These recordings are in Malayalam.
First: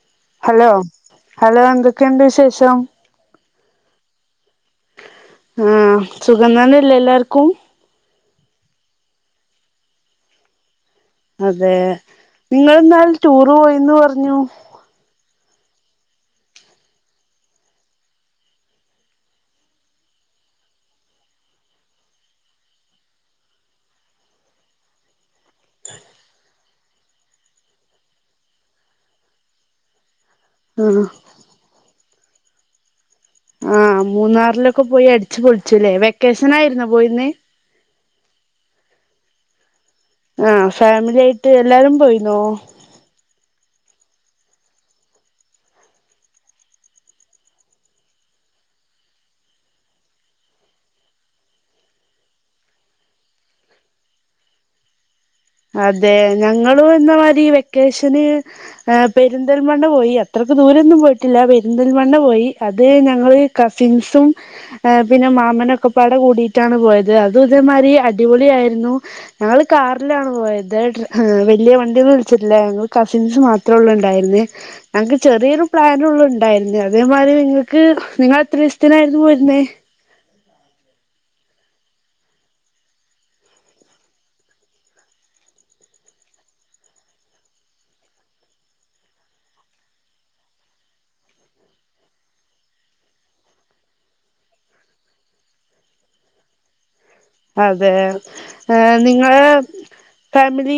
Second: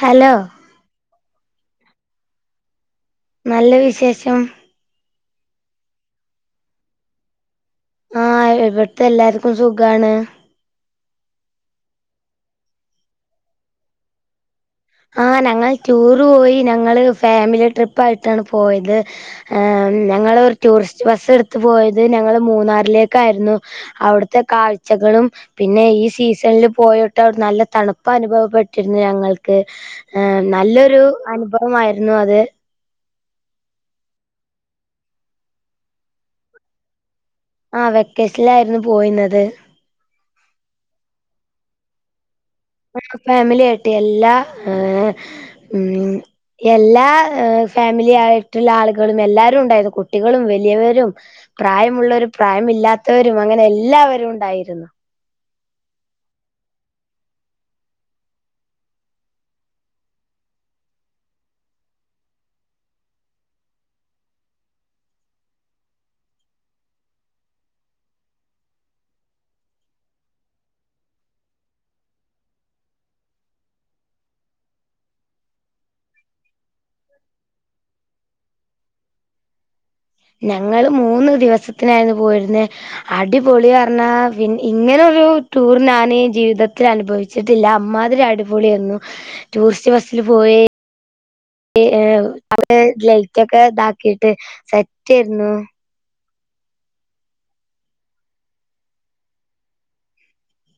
ഹലോ ഹലോ ഹലോ എന്തൊക്കെണ്ട് വിശേഷം നല്ല വിശേഷം ആഹ് സുഖനന്നല്ലേ എല്ലാർക്കും ആഹ് ഇവിടുത്തെ എല്ലാർക്കും സുഗാണ് അതെ നിങ്ങള്ന്നാള് ടൂറ് പോയിന്ന് പറഞ്ഞു ആഹ് ഞങ്ങൾ ടൂർ പോയി ഞങ്ങള് ഫാമിലി ട്രിപ്പായിട്ടാണ് പോയത് എഹ് ഞങ്ങള് ഒരു ടൂറിസ്റ്റ് ബസ്സ് ഇട്ത്ത് പോയത് ഞങ്ങള് മൂന്നാറിലേക്കായിരുന്നു അവ്ട്ത്തെ കാഴ്ചകളും പിന്നെ ഈ സീസണില് പോയോട്ട് അവടെ നല്ല തണുപ് അനുഭവപ്പെട്ടിരുന്നു ഞങ്ങൾ ക്ക് നല്ലൊരു ആഹ് അനുഭവമായിരുന്നു അത് ആഹ് മൂന്നാറിലൊക്കെ പോയി അടിച്ചു പൊളിച്ചുല്ലേ വെക്കേഷൻ ആയിരുന്നോ പോയിന്ന് ആഹ് വെക്കേഷനിലായിരുന്നു പോയിന്നത് ആഹ് ഫാമിലി ആയിട്ട് എല്ലാരും പോയീന്നോ വർക്ക് ഫാമിലി ആയിട്ട് എല്ലാ ഏ ഉം എല്ലാ ഫാമിലി ആയിട്ടുള്ള ആളുകളും എല്ലാരും ഉണ്ടായിരുന്നു കുട്ടികളും വലിയവരും പ്രായമുള്ളവരും പ്രായമില്ലാത്തവരും അങ്ങനെ എല്ലാവരും ഉണ്ടായിരുന്നു അതെ ഞങ്ങളു എന്ന മാതിരി വെക്കേഷന് പെരിന്തൽമണ്ണ പോയി അത്രയ്ക്ക് ദൂരൊന്നും പോയിട്ടില്ല പെരിന്തൽമണ്ണ പോയി അത് ഞങ്ങള് കസിൻസും പിന്നെ മാമനൊക്കെപ്പാടെ കൂടിയിട്ടാണ് പോയത് അത് ഇതേമാതിരി അടിപൊളി ആയിരുന്നു ഞങ്ങള് കാർ ലാണ് പോയത് ട്ര വലിയ വണ്ടിയൊന്നും വിളിച്ചിട്ടില്ലാരുന്നു കസിൻസ് മാത്രം ഉള്ളു ഉണ്ടായിരുന്നെ ഞങ്ങക്ക് ചെറിയൊരു പ്ലാനുള്ള് ഉണ്ടായിരുന്നു അതേമാതിരി നിങ്ങൾക്ക് നിങ്ങ എത്ര ദിവസത്തിനായിരുന്നു പോയിര്ന്നേ ഞങ്ങള് മൂന്ന് ദിവസത്തിനായിരുന്നു പോയിര്ന്നെ അടിപൊളി അർണാ പിൻ ഇങ്ങനൊരു ടൂർ ഞാൻ ഈ ജീവിതത്തിൽ അനുഭവിച് ച്ചിട്ടില്ല അമ്മാതിരി അടിപൊളി അരുന്നു. ടൂറിസ്റ്റ് ബസ്സിൽ പോയി അവിടെ ലൈറ്റ് ഒക്കെ ഇതാക്കീട്ട് സെറ്റ് അയിരുന്നു അതെ ഏഹ് നിങ്ങള് ഫാമിലി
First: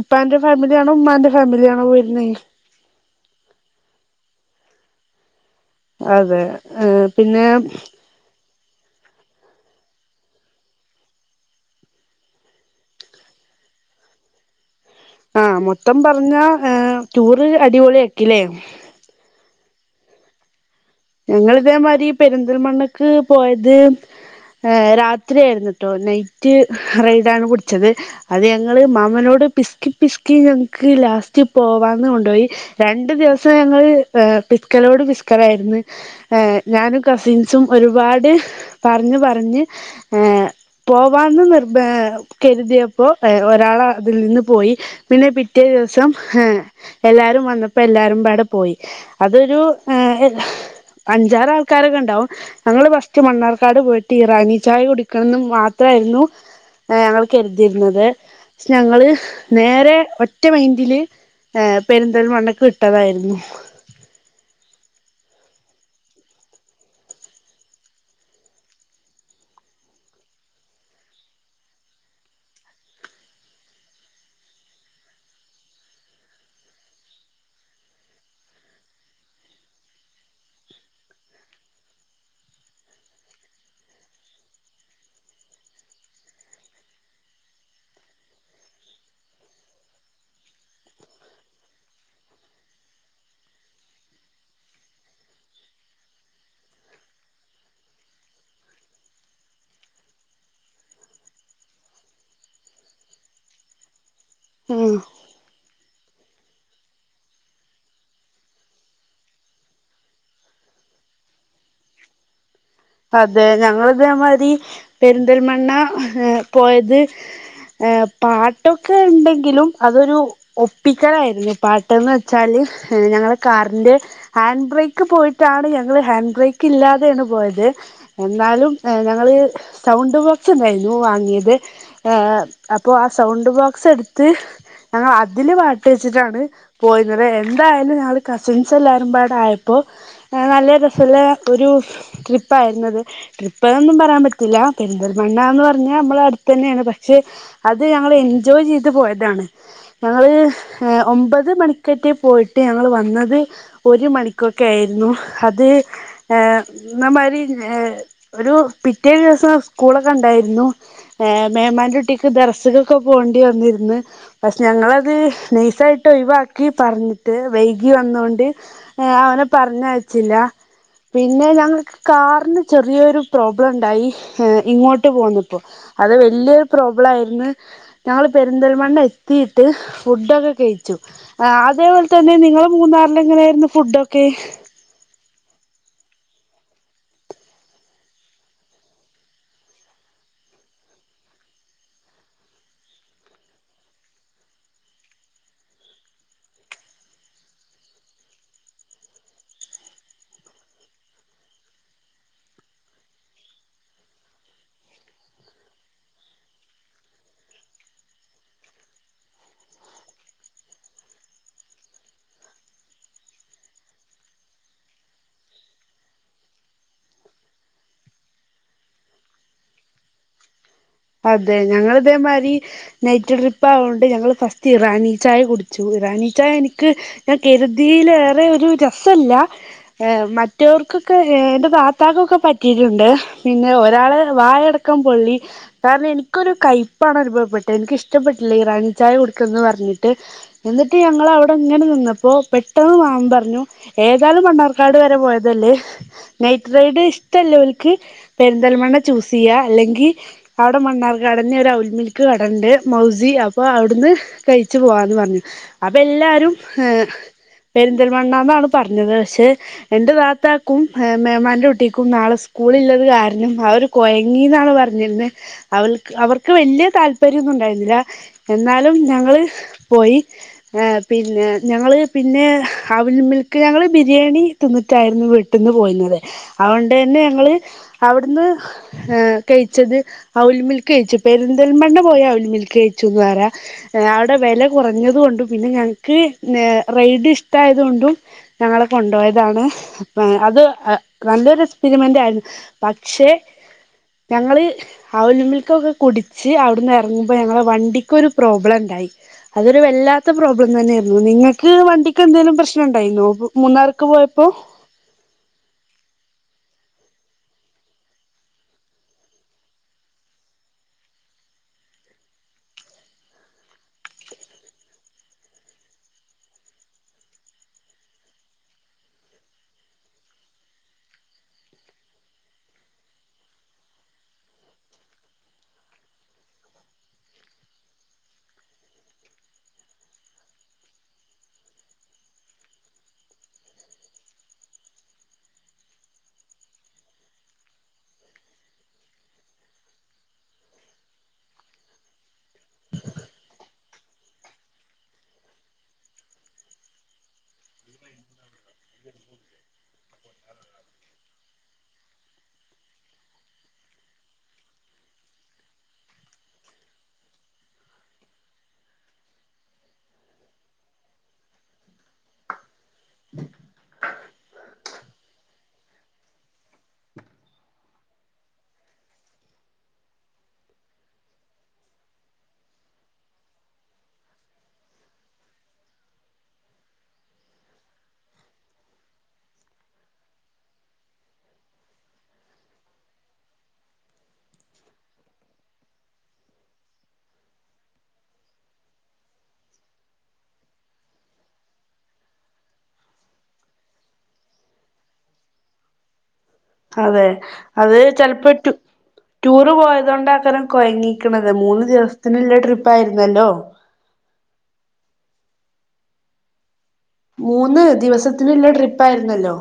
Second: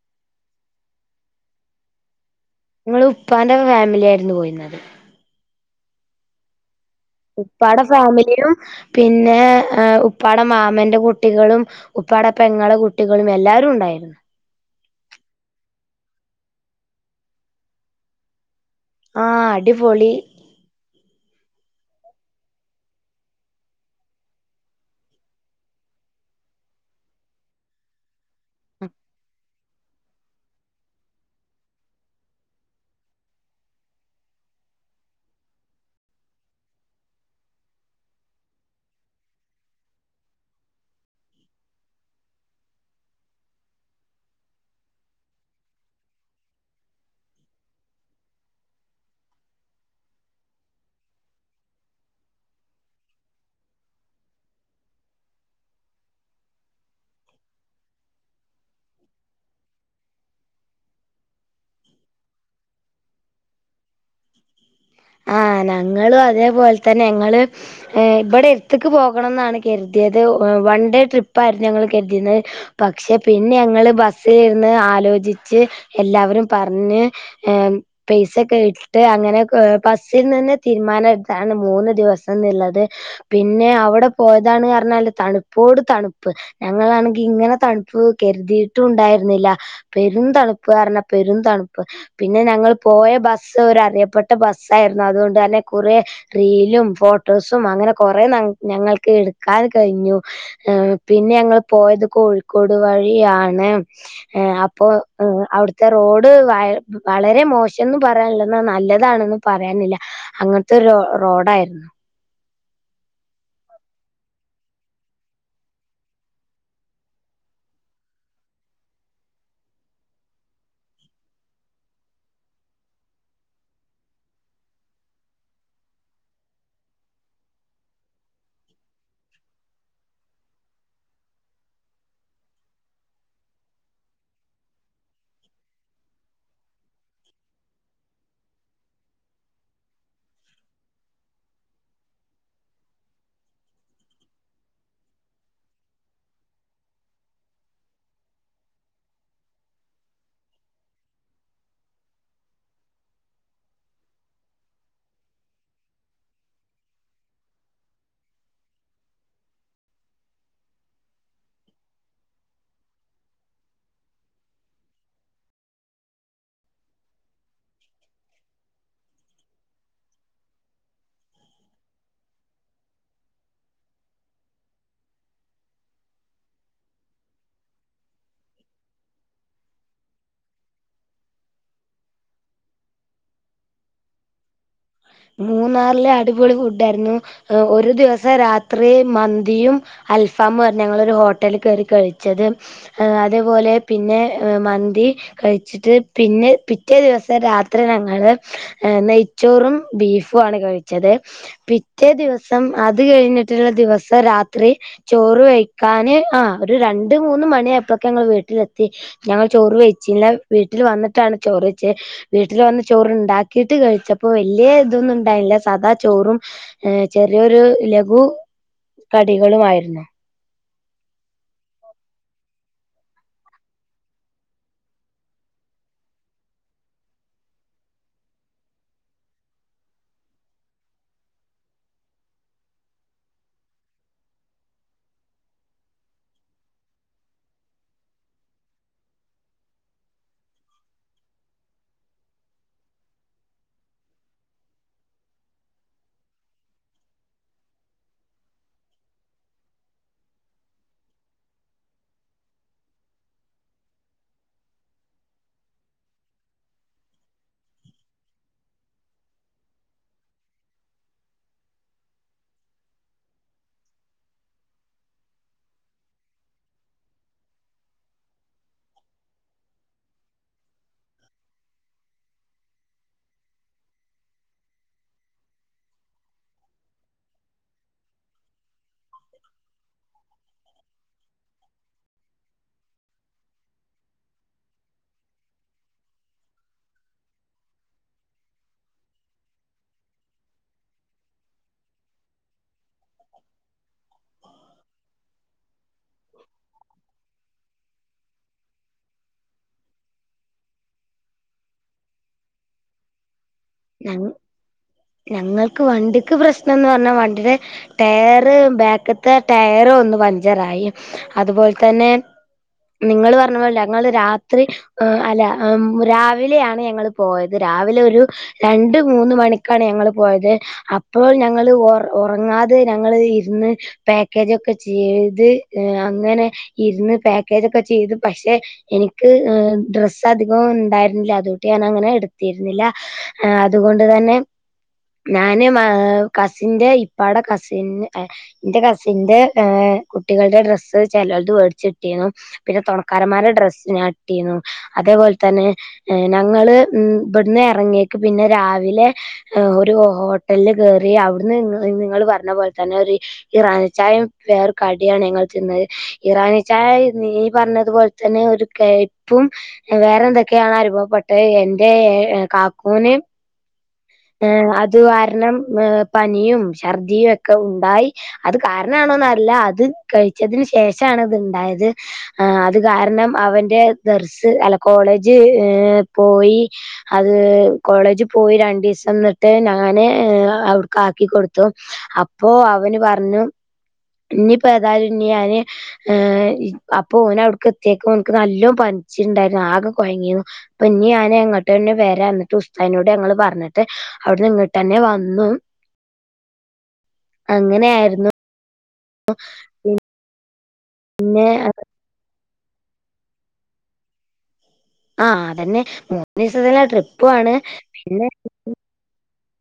ഇപ്പാന്റെ ഫാമിലിയാണോ ഉമ്മാന്റെ ഫാമിലി ആണോ പോയിരുന്നെ ങ്ങള് ഉപ്പാന്റെ ഫാമിലി ആയിരുന്നു പോയിരുന്നത് അതെ ആഹ് ഉപ്പാടെ ഫാമിലിയും പിന്നേ ഉപ്പാടെ മാമന്റെ കുട്ടികളും ഉപ്പാടെ പെങ്ങള് കുട്ടികളും എല്ലാവരും ഉണ്ടായിരുന്നു ആഹ് മൊത്തം പറഞ്ഞാ ടൂറ് അടിപൊളി ആക്കീല്ലേ ആഹ് അടിപൊളി ഞങ്ങള് ഇതേമാതിരി പെരിന്തൽമണ്ണക്ക് പോയത് ഏഹ് രാത്രിയായിരുന്നുട്ടോ നൈറ്റ് റൈഡ് ആണ് പിടിച്ചത് അത് ഞങ്ങള് മാമനോട് പിസ്കി പിസ്കി ഞങ്ങക്ക് ലാസ്റ്റ് പോവാന്ന് കൊണ്ടുപോയി രണ്ടു ദിവസം ഞങ്ങള് പിസ്കലോട് പിസ്കലായിരുന്നു ഏഹ് ഞാനും കസിൻസും ഒരുപാട് പറഞ്ഞു പറഞ്ഞ് ഏഹ് പോവാന്ന് നിർബ കരുതിയപ്പോ ഒരാൾ അതിൽ നിന്ന് പോയി പിന്നെ പിറ്റേ ദിവസം ഹ് എല്ലാരും വന്നപ്പോ എല്ലാരും ബാടെ പോയി അതൊരു ഏഹ് അഞ്ചാറാൾക്കാരൊക്കെ ഉണ്ടാവും ഞങ്ങള് ഫസ്റ്റ് മണ്ണാർക്കാട് പോയിട്ട് ഇറാനി ചായ കുടിക്കണംന്ന് മാത്രമായിരുന്നു ഞങ്ങൾ കരുതിരുന്നത്, പക്ഷെ ഞങ്ങള് നേരെ ഒറ്റ മൈന്റില് ഏഹ് പെരുന്തൽമണ്ണക്ക് വിട്ടതായിരുന്നു ആഹ് ഞങ്ങളും അതേപോലെ തന്നെ ഞങ്ങള് ഇവിടെ എടുത്തിക്ക് പോകണം എന്നാണ് കരുതിയത്, വൺ ഡേ ട്രിപ്പായിരുന്നു ഞങ്ങൾ കരുതിരുന്നത് പക്ഷെ പിന്നെ ഞങ്ങള് ബസ്സിൽ ഇരുന്ന് ആലോചിച്ച് എല്ലാവരും പറഞ്ഞ് ഏഹ് പൈസൊക്കെ ഇട്ട് അങ്ങനെ കൊ ബസ്സിൽ നിന്ന് തിരുമാനം എടുത്താണ് മൂന്ന് ദിവസം എന്നുള്ളത് പിന്നെ അവിടെ പോയതാണ് പറഞ്ഞാല് തണുപ്പോട് തണുപ്പ് ഞങ്ങളാണെങ്കി ഇങ്ങനെ തണുപ്പ് കരുതിയിട്ടും ഉണ്ടായിരുന്നില്ല പെരും തണുപ്പ് കാരണ പെരും തണുപ്പ്. പിന്നെ ഞങ്ങൾ പോയ ബസ് ഒരു അറിയപ്പെട്ട ബസ് സ്സായിരുന്നു അതുകൊണ്ട് തന്നെ കുറേ റീലും ഫോട്ടോസും അങ്ങനെ കൊറെ നങ്‌ ഞങ്ങൾക്ക് എടുക്കാൻ കഴിഞ്ഞു ഏഹ് പിന്നെ ഞങ്ങള് പോയത് കോഴിക്കോട് വഴിയാണ് അപ്പൊ ഉം എഹ് അവിടുത്തെ റോഡ് വ വളരെ മോശംന്ന് പറയാനില്ല എന്നാ നല്ലതാണെന്നും പറയാനില്ല അങ്ങനത്തൊരു റൊ റോഡായിരുന്നു അതെ ഞങ്ങള് ഇതേമാരി പെരിന്തൽമണ്ണ ഏ പോയത് ഏ പാട്ടൊക്കെ ഉണ്ടെങ്കിലും അതൊരു ഒപ്പിക്കലായിരുന്നു, പാട്ടന്ന് വെച്ചാല് ഞങ്ങളെ കാറിന്റെ ഹാൻഡ് ബ്രേക്ക് പോയിട്ടാണ് ഞങ്ങൾ ഹാൻഡ് ബ്രേക്ക് ഇല്ലാതെയാണ് പോയത് എന്നാലും ഞങ്ങള് സൗണ്ട് ബോക്സ് ഉണ്ടായിരുന്നു വാങ്ങിയത് ഏ അപ്പോ ആ സൗണ്ട് ബോക്സ് എടുത്ത് ഞങ്ങൾ അതില് പാട്ട് വെച്ചിട്ടാണ് പോയിരുന്നത്. എന്തായാലും ഞങ്ങള് കസിൻസ് എല്ലാവാരുംപാട ആയപ്പോ നല്ല രസോള്ള ഒരു ട്രിപ്പ് ട്രിപ്പായിരുന്നത്. ട്രിപ്പ് എന്നൊന്നും പറയാൻ പറ്റില്ല, പെരിന്തൽമണ്ണ എന്ന് പറഞ്ഞാ നമ്മള അടുത്ത് തന്നെയാണ് പക്ഷെ അത് ഞങ്ങള് എൻജോയ് ചെയ്ത് പോയതാണ് ഞങ്ങള് ഒമ്പത് മണിക്കറ്റെ പോയിട്ട് ഞങ്ങള് വന്നത് ഒരു മണിക്കൊക്കെ ആയിരുന്നു അത് നമാരി ഒരു പിറ്റേ ദിവസം സ്കൂളൊക്കെ ഉണ്ടായിരുന്നു മേമാന്റെകുട്ടിക്ക് ദറസഖൊക്കെ പോകേണ്ടി വന്നിരുന്ന് പക്ഷേ ഞങ്ങളത് നെയസായിട്ട് ഒഴിവാക്കി പറഞ്ഞിട്ട് വൈകി വന്നൊണ്ട് ഏഹ് അവനെ പറഞ്ഞയച്ചില്ല. പിന്നെ ഞങ്ങ കാറിന് ചെറിയൊരു പ്രോബ്ലം ഉണ്ടായി ഇങ്ങോട്ട് പോന്നപ്പോ. അത് വല്ല്യ ഒര് പ്രോബ്ലം ആയിര്ന്ന്. ഞങ്ങള് പെരിന്തൽമണ്ണ എത്തിയിട്ട് ഫുഡൊക്കെ കെഴിച്ചു. ആഹ് അതേപോലെ തന്നെ നിങ്ങള് മൂന്നാറിൽ എങ്ങനെയായിരുന്നു ഫുഡൊക്കെ. മൂന്നാറില് അടിപൊളി ഫുഡായിരുന്നു ഒരു ദിവസം രാത്രി മന്തിയും. അൽഫാം പറഞ്ഞ ഞങ്ങളൊരു ഹോട്ടല് കേറി കഴിച്ചത്. അതേപോലെ പിന്നെ മന്തി കഴിച്ചിട്ട് പിന്നെ പിറ്റേ ദിവസം രാത്രി ഞങ്ങള് നെയ്ച്ചോറും. ബീഫും ആണ് കഴിച്ചത്. പിറ്റേ ദിവസം അത് കഴിഞ്ഞിട്ട്ള്ള ദിവസം രാത്രി. ചോറ് കഴിക്കാന് ആ ഒരു രണ്ട് മൂന്ന് മണി ആയപ്പോക്ക് ഞങ്ങള് വീട്ടിലെത്തി. ഞങ്ങള് ചോറ് വെയ്ച്ചില്ല. വീട്ടിൽ വന്നിട്ടാണ് ചോറ് വെച്ചെ. വീട്ടിൽ വന്ന് ചോറ് ഇണ്ടാക്കീട്ട് കഴിച്ചപ്പോ ല്യേ ഇതൊന്നും ഇണ്ടായില്ല. സദാ ചോറും ചെറിയൊരു ലഘു കടികളു വായിരുന്നു അതെ ഞങ്ങള് ഇതേമാതിരി. നൈറ്റ് ട്രിപ്പ് ആയോണ്ട് ഞങ്ങൾ ഫസ്റ്റ് ഇറാനി ചായ കുടിച്ചു. ഇറാനി ചായ എനിക്ക്. ഞാൻ കരുതീലേറെ ഒരു രസല്ല ഏ മറ്റവർക്കൊക്കെ എന്റെ വാപ്പാക്കൊക്കെ പറ്റിയിട്ടുണ്ട് പിന്നെ ഒരാള് വായട ക്കം പൊള്ളി കാര്ണം എനിക്കൊരു കയപ്പാണ്നുഭവപ്പെട്ടത്. എനിക്കിഷ്ടപ്പെട്ടില്ല ഈറാനി ചായ കുടിക്കുന്ന് പറഞ്ഞിട്ട്. എന്നിട്ട് ഞങ്ങള് അവിടെ ഇങ്ങനെ നിന്നപ്പോ പെട്ടെന്ന് മാമൻ പറഞ്ഞു. ഏതാലും മണ്ണാർക്കാട് വരെ പോയതല്ലേ. നൈറ്റ് റൈഡ് ഇഷ്ടല്ലോൽക്ക് പെരിന്തൽമണ്ണ ചൂസ് ചെയ്യാ അല്ലെങ്കി. ഔടെ മണ്ണാർകാടെന്നെ ഒരു ഔൽ മിൽക്ക് കട ഇണ്ട്. മൗസി അപ്പൊ അവിടുന്ന്. കഴിച്ചു പോവാന്ന് പറഞ്ഞു അപ്പ എല്ലാരും ഏ പെരിന്തൽമണ്ണാന്നാണ് പറഞ്ഞത് പക്ഷെ. എന്റെ താത്താക്കും മേമാന്റെ കുട്ടിക്കും നാളെ സ്കൂള് ഇല്ലത് കാരണം അവര്. കോഴങ്ങീന്നാണ് പറഞ്ഞിരുന്നെ അവൾക്ക് അവർക്ക് വെല്യ താല്പര്യംന്നും ഉണ്ടായിരുന്നില്ല. എന്നാലും ഞങ്ങള് പോയി. പിന്നെ ഞങ്ങള് പിന്നെ അവിൽ മിൽക്ക് ഞങ്ങള് ബിരിയാണി തിന്ന്ട്ടായിരുന്നു വീട്ടിന്ന് പോയിന്യേത്. അതോണ്ട് തന്നെ ഞങ്ങള് അവിട്ന്ന് ഏഹ് കെഴിച്ചത് ഔൽമിൽക്ക് കഴിച്ചു. പെരിന്തൽമണ്ണ പോയാ ഔൽ മിൽക്ക് കഴിച്ചുന്ന് പറ്യ. ഔടെ വെല കുറഞ്ഞതു ഉണ്ട്. പിന്നെ ഞങ്ങക്ക് ഏ റെയ്ഡ് ഇഷ്ടായത് കൊണ്ടും ഞങ്ങളെ കൊണ്ടോയതാണ് അ അത് നല്ലൊരു എക്സ്പെരിമെന്റ് ആയിരുന്നു. പക്ഷെ ഞങ്ങള് ആ അവിൽ മിൽക്ക് ഒക്കെ കുടിച്ച് അവിട്ന്ന് എറങ്ങുമ്പ ഞങ്ങളെ വണ്ടിക്ക് ഒരു പ്രോബ്ലം ഉണ്ടായി. അതൊരു വല്ലാത്ത പ്രോബ്ലം തന്നെയായിരുന്നു. നിങ്ങക്ക് വണ്ടിക്ക് എന്തെങ്കിലും പ്രശ്നം ഇണ്ടായിന്നോ. മൂന്നാർക്ക് പോയപ്പോ ഞങ്ങൾക്ക് വണ്ടിക്ക് പ്രശ്നംന്ന് പറഞ്ഞാ വണ്ടിയുടെ. ടയറ് ബാക്ക്ത്തെ ടയറ് ഒന്ന് പഞ്ചറായി. അതുപോലെ തന്നെ. നിങ്ങള് പറഞ്ഞ പോലല്ല ഞങ്ങള് രാത്രി. ആ അല്ല രാവിലെയാണ് ഞങ്ങള് പോയത്. രാവിലെ ഒരു രണ്ട് മൂന്ന് മണിക്കാണ് ഞങ്ങള് പോയത്. അപ്പോൾ ഞങ്ങള് ഒറങ്ങാതെ ഞങ്ങള് ഇരുന്ന്. പാക്കേജൊക്കെ ചെയ്ത് അങ്ങനെ ഇരുന്ന് പാക്കേജൊക്കെ ചെയ്ത് പക്ഷെ. എനിക്ക് ഡ്രസ്സ് അധികം ഉണ്ടായിരുന്നില്ല. അതൊട്ട് ഞാൻ അങ്ങനെ എടുത്തിരുന്നില്ല ആ അതുകൊണ്ട് തന്നെ ഞാന് കസിന്റെ ഇപ്പാടെ കസിന് [unintelligible] ന്റെ കസിന്റെഏ കുട്ടികളുടെ ഡ്രസ്സ് ചിലത് മേടിച്ചിട്ടിരുന്നു പിന്നെ തുണക്കാരന്മാരുടെ ഡ്രസ്ിനട്ടിു അതേപോലെ തന്നെ ഞങ്ങൾ ഉമ് ഇബടന്ന് എറങ്ങിയക്ക് പിന്നെ രാവിലെ ഒരു ഹോട്ടലില് കേറി അവിടുന്ന് നിങ്ങൾ പറഞ്ഞ പോലെ തന്നെ ഒരു ഈറനിചായം പേർ കടിയാണ് ഞങ്ങൾ തിന്നത് ഇറാനച്ചാ നീ പറഞ്ഞതു പോലെ തന്നെ ഒരു കപ്പും വേറെ എന്തൊക്കെയാണ് അനുഭവപ്പെട്ട് എന്റെ കാക്കൂന് ഏഹ് അത് കാരണം ഏ പനിയും ഛർദിയുമക്കെ ഉണ്ടായി അത് കാരണണോന്നറില്ല അത് കഴിച്ചതിന് ശേഷണ ഇത്ണ്ടായത് ആഹ് അത് കാരണം അവന്റെ ദർസ് അല്ല കോളേജ് പോയി അത് കോളേജ് പോയി രണ്ടസം ന്നിട്ട് ഞൻ അവിടുക്ക് ആക്കി കൊടുത്തു അപ്പോൊഅവന് പറഞ്ഞു ഇഞ് പെതായാലുഞ്ഞാന് ഏഹ് അപ്പൊ ഓന അവിടുക്ക് എത്തിയേക്ക ഓനക്ക് നല്ലോ പനിച്ചിട്ടുണ്ടായിരുന്നു ആകെ കുഴങ്ങിന്നു അപ്പൊ ഇനി ഞാന് എങ്ങട്ടന്നെ വരാ എന്നിട്ട് ഉസ്താിനോട് ഞങ്ങള് പറഞ്ഞിട്ട് അവിടെനിങ്ങട്ട്ന്നെ വന്നു അതെ അത് അങ്ങനെയായിരുന്നു ചിലപ്പോട്യൂ ടൂറ് പോയതണ്ട് അക്കറം പിന്നെ കൊഴങ്ങിക്കണുന്നത് മൂന്ന് ദിവസത്തിനുള്ള ട്രിപ്പ് ആയിരുന്നല്ലോ ആഹ് അതന്നെ മൂന്ന് ദിവസത്തില്ലെ ട്രിപ്പ് മൂന്ന് ദിവസത്തിനുള്ള ട്രിപ്പ ആയിരുന്നല്ലോ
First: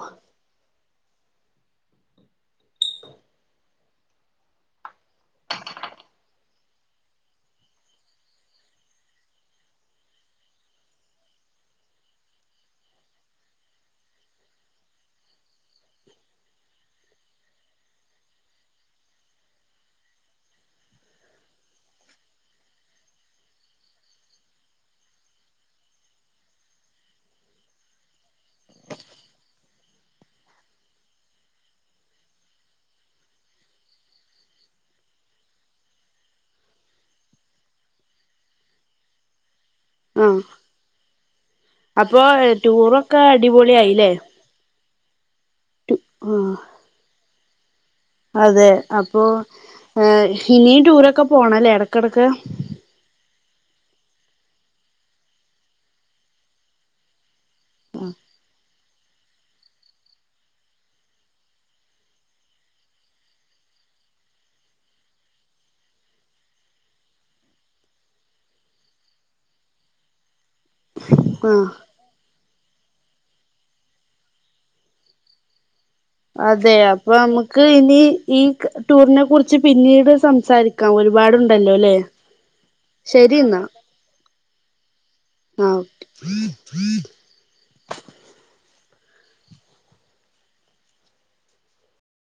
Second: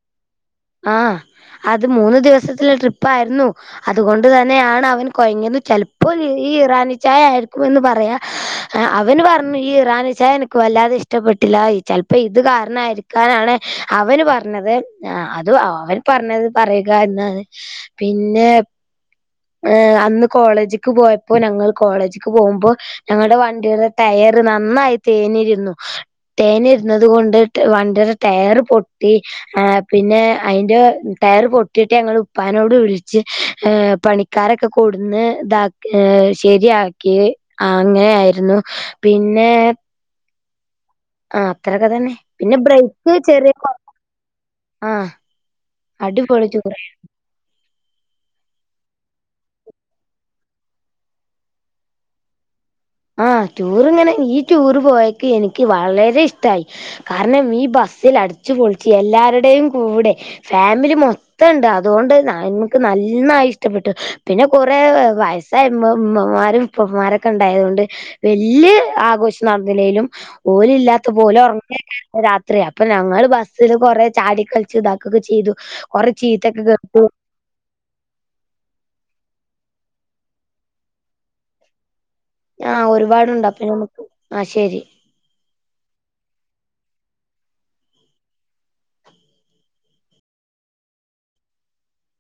ആഹ് അത് മൂന്ന് ദിവസത്തില ട്രിപ്പ ആയിരുന്നു അതുകൊണ്ട് തന്നെയാണ് അവൻ കൊയഞ്ഞത് ചിലപ്പോ ഈ ഇറാനി ചായ ആായിരിക്കു ന്ന് പറയാ അവന് പറഞ്ഞു ഈ ഇറാൻച്ചായ എനിക്ക് വല്ലാതെ ഇഷ്ടപ്പെട്ടില്ല ചിലപ്പോ ഇത് കാരണമായിരിക്കും ക്കാനാണ് അവന് പറഞ്ഞത് ആഹ് അത് അ അവൻ പറഞ്ഞത് പറയുക എന്നാണ് പിന്നെ ഏഹ് അന്ന് കോളേജിക്ക് പോയപ്പോ ഞങ്ങൾ കോളേജിക്ക് പോകുമ്പോ ഞങ്ങളുടെ വണ്ടിയുടെ ടയറ് നന്നായി തേഞ്ഞിയിരുന്നു തേൻ ഇരുന്നത് കൊണ്ട് വണ്ടിയുടെ ടയർ പൊട്ടി ആഹ് പിന്നെ അതിന്റെ ടയർ പൊട്ടിയിട്ട് ഞങ്ങൾ ഉപ്പാനോട് വിളിച്ച് പണി കക്കാരൊക്കെ കൂടുന്ന് ഇതാക്ക ശരിയാക്കി ആഹ് അങ്ങനെ ആയിരുന്നു പിന്നെ മ്മ് ആഹ് അത്രൊക്കെ തന്നെ പിന്നെ ബ്രേക്ക് ടൂറൊക്കെ ചെറിയ അടിപൊളിയായില്ലേ ആഹ് അടിപൊളി ആഹ് ടൂറെന്നു അതെ അപ്പൊ ഏഹ് ഇനിയും ടൂരൊക്കെ പോണല്ലേ ഇടക്കിടക്ക് ആഹ് ട്യൂറി ഇങ്ങനെ ഈ ടൂറ് പോയക്ക എനിക്ക് വളരെ ഇഷ്ടയി കാരണം ഈ ബസ്സിൽ അടിച്ചു പൊളിച്ചു എല്ലാവരുടെയും കൂടെ ഫാമിലി മൊ തണ്ട് അതുകൊണ്ട് എനിക്ക് നന്നായി ഇഷ്ടപ്പെട്ടു പിന്നെ കൊറെേ വയസ്സായമ്മമ്മമാരും ഉപ്പമാരൊക്കെ ഉണ്ടായതുകൊണ്ട് വല്യ ആഘോഷം നടന്നലേലും ഓൽ ഇല്ലാത്തപ്പോ ഓൽ ആഹ് ഉറങ്ങക്കാ രാത്രിയ അപ്പൊ ഞങ്ങള് ബസ്സില് കൊറെ ചാടി കളിച്ചു ഇതാക്കുകൊക്കെ ചെയ്തു കൊറേ ചീത്തൊക്കെ അതെ കേട്ടു അപ്പൊ നമുക്ക് മുക്ക് ഇനി ഈ ടൂറിനെ കുറിച്ച് പിന്നീട് സംസാരിക്കാം ഒരുപാടുണ്ടല്ലോ അല്ലേ ആഹ് ഒരുപാടുണ്ട് അപ്പൊ നമുക്ക് ആഹ് ശരി ആഹ്